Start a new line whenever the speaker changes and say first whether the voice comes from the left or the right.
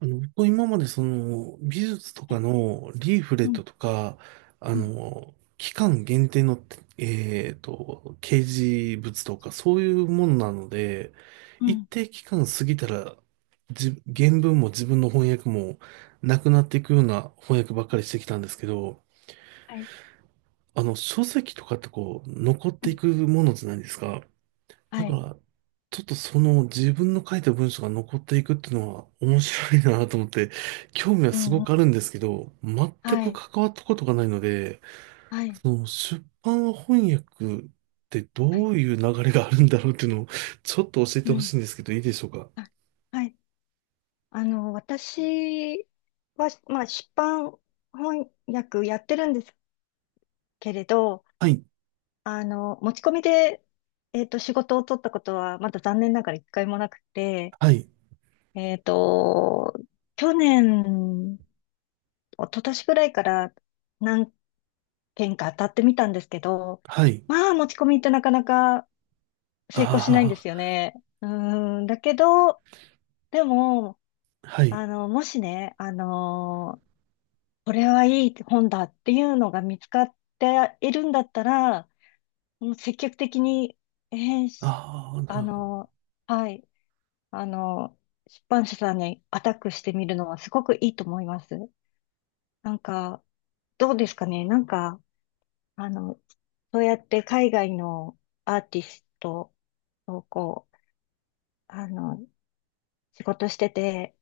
right: 僕今までその美術と
left: は
right: か
left: い。
right: のリーフレ
left: う
right: ッ
left: ん、
right: トとか、
left: うん、
right: 期間限定の、掲示物とかそういうものなので、
left: う
right: 一
left: ん。
right: 定期間過ぎたら、原文も自分の翻訳もなくなっていくような翻訳ばっかりしてきたんですけど、
left: はい。
right: 書籍とかってこう、残っ
left: う
right: てい
left: ん、
right: くものじゃないですか。だ
left: は
right: か
left: い。
right: ら、ちょっとその自分の書いた文章が残っていくっていうのは面白いなと思って、興味は
left: う
right: す
left: ん、
right: ご
left: うん。
right: くあるんですけど、全
left: は
right: く
left: い。
right: 関わったことがないので、
left: はい。
right: その出版翻訳って
left: は
right: ど
left: い。
right: ういう流れがあるんだろうっていうのをちょっと教え
left: う
right: てほ
left: ん。
right: しいんですけど、いいでしょうか？
left: あ、はい。私は、まあ、出版翻訳やってるんですけれど、
right: はい、
left: 持ち込みで、仕事を取ったことは、まだ残念ながら1回もなくて、
right: はい、
left: えっと、去年、一昨年ぐらいから何件か当たってみたんですけど、
right: はい、
left: まあ、持ち込みってなかなか成功しないんで
right: あ
left: すよね。うーん、だけど、でも、
right: あ、はい、
left: もしね、これはいい本だっていうのが見つかっているんだったら、もう積極的に、編集
right: ああ、な
left: あ
right: るほど。
left: のーはい、あの出版社さんにアタックしてみるのはすごくいいと思います。なんか、どうですかね、なんか、あの、そうやって海外のアーティストをこう、あの、仕事してて、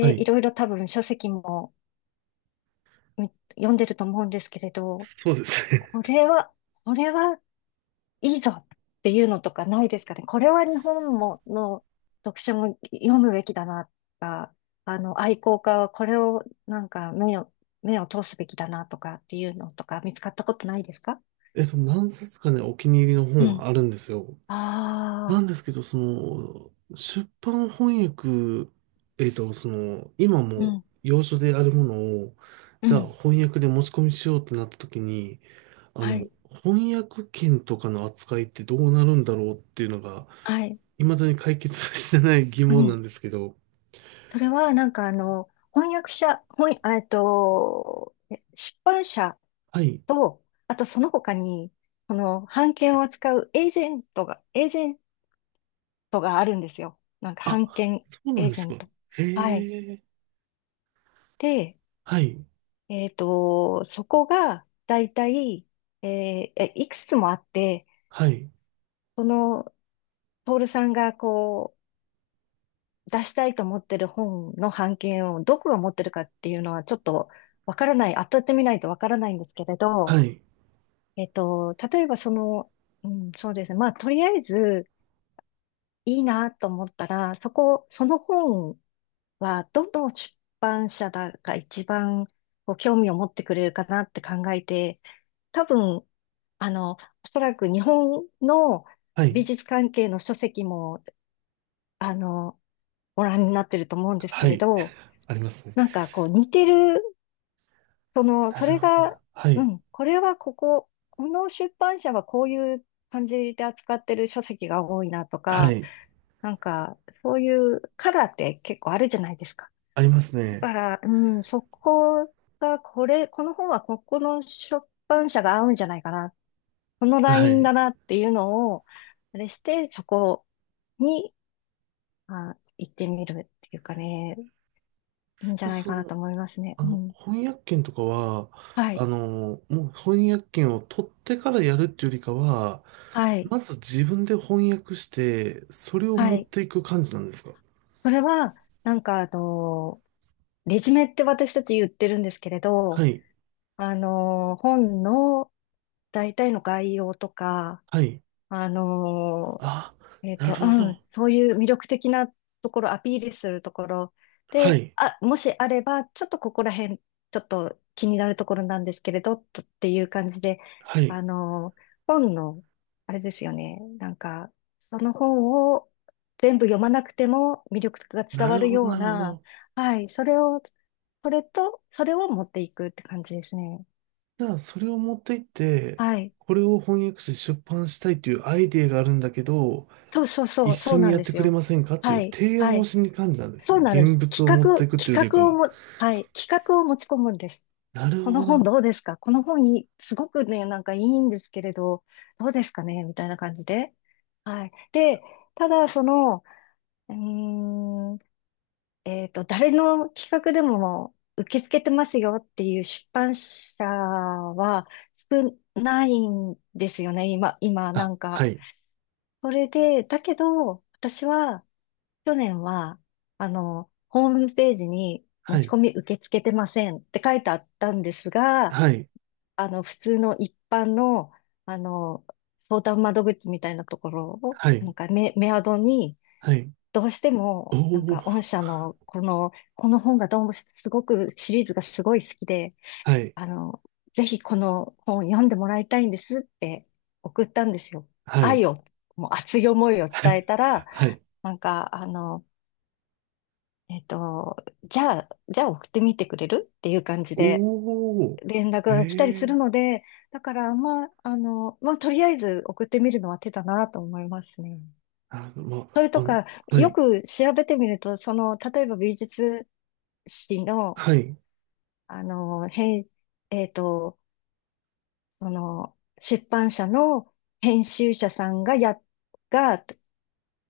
right: はい、
left: いろいろ多分書籍もみ読んでると思うんですけれど、
right: そうですね。
left: これは、これはいいぞっていうのとかないですかね。これは日本もの読書も読むべきだなとか、愛好家はこれをなんか目を通すべきだなとかっていうのとか見つかったことないですか？
right: 何冊かね、お気に入りの本は
left: う
right: あるんですよ。なん
left: ん、ああ、
right: ですけど、その、出版翻訳、その、今
left: う
right: も
left: ん、
right: 要所であるものを、
left: う
right: じゃあ
left: ん。
right: 翻訳で持ち込みしようってなった時に、あ
left: は
right: の、
left: い。
right: 翻訳権とかの扱いってどうなるんだろうっていうのが、
left: はい。
right: 未だに解決してない疑
left: う
right: 問なん
left: ん。
right: ですけど、
left: それは、なんか、翻訳者、翻、あえっと、え出版社
right: はい。
left: と、あとその他に、その、版権を扱うエージェントがあるんですよ。なんか、
right: あ、
left: 版権
right: そうな
left: エ
right: ん
left: ー
right: で
left: ジ
right: す
left: ェ
right: か。
left: ン
right: へ
left: ト。はい。
right: え。
left: で、
right: はい。
left: そこが、だいたい、えーえいくつもあって、
right: はい。
left: その、トールさんが、こう、出したいと思ってる本の版権をどこが持ってるかっていうのは、ちょっと、わからない、当たってみないとわからないんですけれど、
right: はい。
left: 例えばその、うん、そうですね。まあ、とりあえずいいなと思ったら、その本はどの出版社だが一番こう興味を持ってくれるかなって考えて、多分、おそらく日本の
right: は
left: 美
right: い。
left: 術関係の書籍も、あの、ご覧になってると思うんですけ
right: は
left: れ
right: い。
left: ど、
right: ありますね。
left: なんかこう似てるその、
right: な
left: そ
right: る
left: れ
right: ほど
left: が、
right: な。は
left: う
right: い。
left: ん、これはこの出版社はこういう感じで扱ってる書籍が多いなと
right: は
left: か、
right: い。
left: なんか、そういうカラーって結構あるじゃないですか。
right: あります
left: だ
right: ね。
left: から、うん、そこが、この本はここの出版社が合うんじゃないかな。このラ
right: は
left: イン
right: い。
left: だなっていうのを、あれして、そこに、あ、行ってみるっていうかね、いいんじゃ
right: で
left: ない
right: そ
left: かな
right: の、
left: と思いますね。うん。
right: 翻訳権とかは、
left: はい。
right: もう翻訳権を取ってからやるっていうよりかは、
left: はい。
right: まず自分で翻訳して、それを
left: は
right: 持っ
left: い。
right: ていく感じなんですか？
left: それは、なんか、レジュメって私たち言ってるんですけれ
right: は
left: ど、
right: い、
left: 本の大体の概要とか、
right: はい。
left: あの、
right: あ、なるほ
left: うん、
right: ど。
left: そういう魅力的なところ、アピールするところ
right: は
left: で、
right: い、
left: あ、もしあれば、ちょっとここら辺、ちょっと気になるところなんですけれど、とっていう感じで、
right: は
left: あ
right: い。
left: の、本の、あれですよね、なんか、その本を全部読まなくても魅力が伝
right: な
left: わ
right: る
left: る
right: ほど、
left: よう
right: なるほ
left: な、
right: ど。
left: はい、それを持っていくって感じですね。
right: じゃあ、それを持っていって、
left: はい。
right: これを翻訳して出版したいというアイデアがあるんだけど、
left: そうそう
right: 一
left: そう、
right: 緒
left: そう
right: に
left: なん
right: やっ
left: で
right: て
left: す
right: くれ
left: よ。
right: ませんかってい
left: は
right: う
left: い、
right: 提
left: は
right: 案を
left: い。
right: しに感じなんです
left: そ
right: ね。
left: うなんで
right: 現
left: す。
right: 物を
left: 企
right: 持っ
left: 画、
right: ていくっていうより
left: 企
right: か
left: 画を
right: は。
left: も、はい、企画を持ち込むんです。
right: なる
left: この
right: ほ
left: 本
right: ど。
left: どうですか、この本いい、すごくね、なんかいいんですけれど、どうですかねみたいな感じで。はい。で、ただ、その、うーん、誰の企画でも受け付けてますよっていう出版社は少ないんですよね、今、な
right: あ、
left: ん
right: は
left: か。
right: い。
left: それで、だけど、私は、去年は、ホームページに持
right: は
left: ち
right: い、
left: 込み受け付けてませんって書いてあったんですが、
right: はい、
left: 普通の一般の、あの、相談窓口みたいなところを、
right: は
left: な
right: い、
left: んかメアドに、
right: はい。
left: どうして
right: お
left: も、なんか、
right: お、
left: 御社の、この本がどうもすごく、シリーズがすごい好きで、
right: はい、
left: あの、ぜひこの本読んでもらいたいんですって送ったんですよ。
right: はい、
left: 愛を、もう熱い思いを伝え たら、
right: はい。
left: なんか、えっと、じゃあ送ってみてくれるっていう感じで
right: お
left: 連絡
right: お、え
left: が来たりするの
right: え、
left: で、だから、まあ、まあ、とりあえず送ってみるのは手だなと思いますね。
right: なるほど。ま
left: それ
right: あ、
left: とか、
right: は
left: よ
right: い、
left: く調べてみると、その、例えば美術誌の、
right: はい、
left: あの、編、えっと、その、出版社の編集者さんが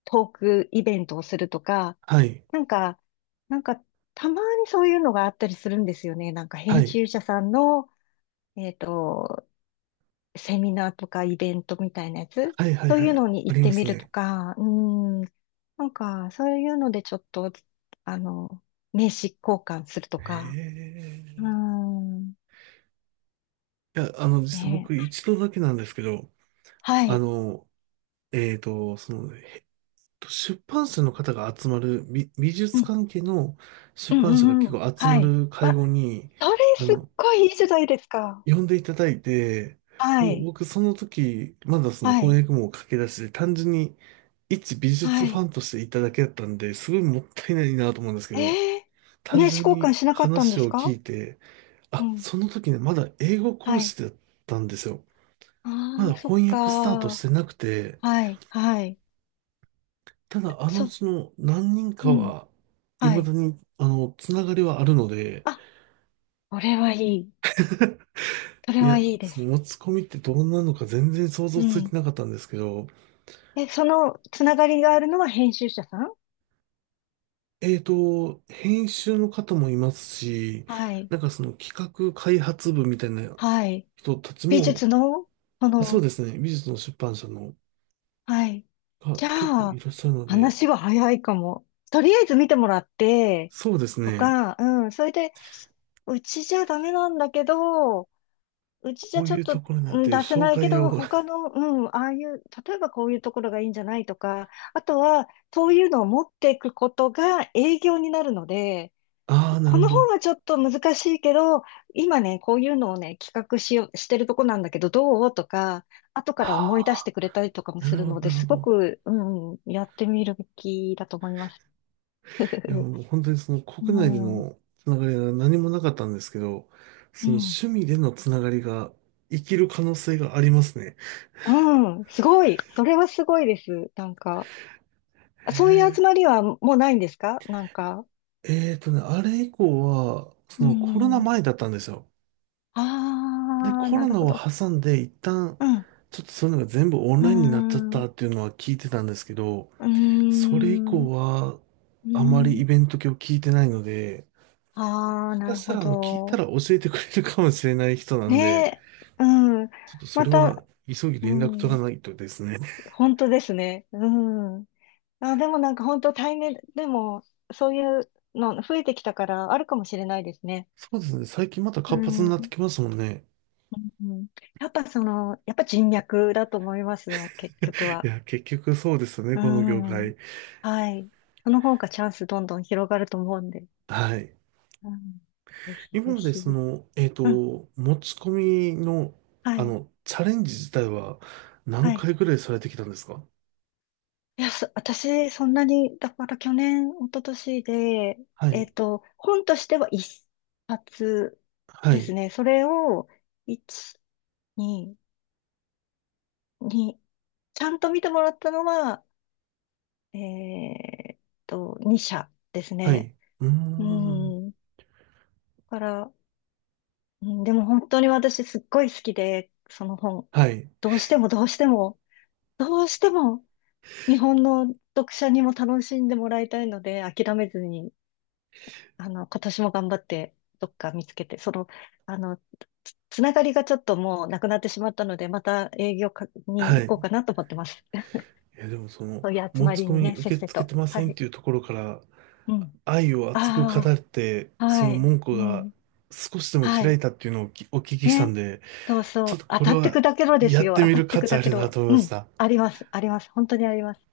left: トークイベントをするとか、
right: はい、
left: なんか、なんか、たまにそういうのがあったりするんですよね。なんか
right: は
left: 編
right: い、
left: 集者さんの、えっと、セミナーとかイベントみたいなやつ、
right: はい、はい、
left: そう
right: は
left: いうの
right: い、
left: に
right: あ
left: 行っ
right: りま
left: てみ
right: す
left: ると
right: ね。
left: か、うん、なんか、そういうのでちょっと、あの、名刺交換するとか、
right: え
left: う
right: え、
left: ん、
right: いや、実は
left: ね、
right: 僕一度だけなんですけど、
left: は
right: あ
left: い、
right: の、その、出版社の方が集まる、美
left: う
right: 術
left: ん、
right: 関係の出
left: うん、う
right: 版社が
left: ん、
right: 結
left: うん、
right: 構集ま
left: はい。
right: る会
left: あ、
right: 合に、
left: それ
right: あ
left: すっ
right: の、
left: ごいいいじゃないですか。
right: 呼んでいただいて、
left: は
right: もう
left: い、
right: 僕その時、まだその
left: はい、
right: 翻訳も駆け出しで、単純に一美術
left: は
right: ファン
left: い。
right: としていただけだったんで、すごいもったいないなと思うんですけど、
left: ええ、
right: 単
left: 名刺
right: 純
left: 交換
right: に
left: しなかったんで
right: 話
left: す
right: を聞
left: か？
right: いて、
left: う
right: あ、
left: ん。
right: その時ね、まだ英語講
left: はい。
right: 師だったんですよ。
left: あ
right: ま
left: あ、
right: だ
left: そっ
right: 翻訳スタートし
left: か。
right: てなくて、
left: はい、はい。
right: ただあのう
left: そ、
right: ちの何人
left: う
right: か
left: ん、
right: は、
left: は
right: 未だ
left: い。
right: に、つながりはあるので、
left: あ、これはいい。それ
right: い
left: は
right: や、
left: いいで
right: そ
left: す。
right: の持ち込みってどんなのか全然想
left: う
right: 像つい
left: ん。
right: てなかったんですけど、
left: え、そのつながりがあるのは編集者さん？
right: 編集の方もいますし、
left: はい、
right: なんかその企画開発部みたいな
left: はい。
right: 人たち
left: 美
right: も、
left: 術の、そ
right: あ、そう
left: の、
right: ですね、美術の出版社の
left: はい。
right: が
left: じゃ
right: 結構い
left: あ、
right: らっしゃるので、
left: 話は早いかも。とりあえず見てもらって、
right: そうです
left: と
right: ね、
left: か、うん、それで、うちじゃダメなんだけど、うちじ
right: こ
left: ゃ
right: う
left: ちょ
right: い
left: っ
right: うと
left: と、
right: ころにな
left: う
right: っ
left: ん、
right: て
left: 出せ
right: 紹
left: ないけ
right: 介
left: ど、
right: を、
left: 他の、うん、ああいう、例えばこういうところがいいんじゃないとか、あとは、そういうのを持っていくことが営業になるので、
right: ああ、な
left: こ
right: るほ
left: の本
right: ど。
left: はちょっと難しいけど、今ね、こういうのをね、企画しよう、してるとこなんだけど、どうとか、後から思い出し
right: あ
left: てくれたりとかも
right: あ、な
left: す
right: るほ
left: る
right: ど、
left: の
right: な
left: で、
right: るほ
left: すご
right: ど。
left: く、うん、やってみるべきだと思います。
right: いや、もう本当にその
left: う
right: 国内で
left: ん、う
right: のつながりが何もなかったんですけど、
left: ん、
right: その趣味でのつながりが生きる可能性がありますね。
left: うん、すごい。それはすごいです。なんか。あ、
right: へ
left: そういう集ま
right: え、
left: りはもうないんですか、なんか？
right: えーとね、あれ以降は、そ
left: う
right: のコロナ
left: ん。
right: 前だったんですよ。で、
left: ああ、
right: コ
left: な
right: ロ
left: る
right: ナ
left: ほ
right: を
left: ど。
right: 挟んで一旦、
left: うん。う
right: ちょっとそういうのが全部オン
left: ー
right: ラインになっちゃった
left: ん。
right: っていうのは聞いてたんですけど、
left: うー
right: それ以
left: ん。
right: 降は、
left: うー
right: あまりイ
left: ん。
right: ベント系を聞いてないので、も
left: ああ、
right: し
left: な
right: か
left: る
right: した
left: ほ
right: ら、聞いた
left: ど。
right: ら教えてくれるかもしれない人な
left: ね
right: んで、
left: え。うん。
right: ちょっとそ
left: ま
right: れは
left: た、
right: 急ぎ
left: う
right: 連絡取ら
left: ん。
right: ないとですね。
left: 本当ですね。うん。あ、でもなんか本当対面、でも、そういうの増えてきたからあるかもしれないですね。
right: そうですね、最近また
left: う
right: 活発
left: ん。
right: になって
left: う
right: きますもんね。
left: ん。やっぱ人脈だと思いますよ、結局
right: い
left: は。
right: や、結局そうですよね、
left: う
right: この業
left: ん。
right: 界。
left: はい。その方がチャンスどんどん広がると思うんで。
right: はい。
left: うん。ぜひぜ
right: 今まで
left: ひ。
right: そ
left: う
right: の、
left: ん。
right: 持ち込みの、
left: はい。
right: チャレンジ自体は何
left: はい。
right: 回ぐらいされてきたんですか？
left: いや、私、そんなに、だから去年、一昨年で、
right: はい、
left: 本としては1冊
right: は
left: です
right: い、
left: ね。それを、一、二、二、ちゃんと見てもらったのは、えっ2社です
right: は
left: ね。
right: い。うー
left: う
right: ん、
left: ん。だから、うん、でも本当に私すっごい好きで、その本。
right: はい、
left: どうしてもどうしても、どうしても日本の読者にも楽しんでもらいたいので、諦めずに、今年も頑張ってどっか見つけて、その、あの、つながりがちょっともうなくなってしまったので、また営業かに
right: は
left: 行こ
right: い。
left: うかなと思ってます。
right: いや、でもその、
left: そういう集
right: 持
left: ま
right: ち
left: り
right: 込
left: に
right: み
left: ね、せっ
right: 受け
left: せ
right: 付け
left: と。
right: てま
left: は
right: せんっ
left: い。
right: ていうところから、
left: うん。
right: 愛を熱く語
left: あ
right: って、
left: あ、
right: そ
left: は
right: の
left: い。
right: 門戸
left: う
right: が
left: ん。
right: 少しでも
left: は
right: 開い
left: い。
right: たっていうのをお聞きしたん
left: ね。
right: で、
left: そうそ
right: ちょっ
left: う。
right: と
left: 当
right: こ
left: た
right: れ
left: って
right: は
left: 砕けろで
right: や
left: す
right: っ
left: よ。
right: て
left: 当
right: み
left: た
right: る
left: って
right: 価値
left: 砕
right: あ
left: け
right: るな
left: ろ。
right: と思いま
left: う
right: し
left: ん。
right: た。
left: あります。あります。本当にあります。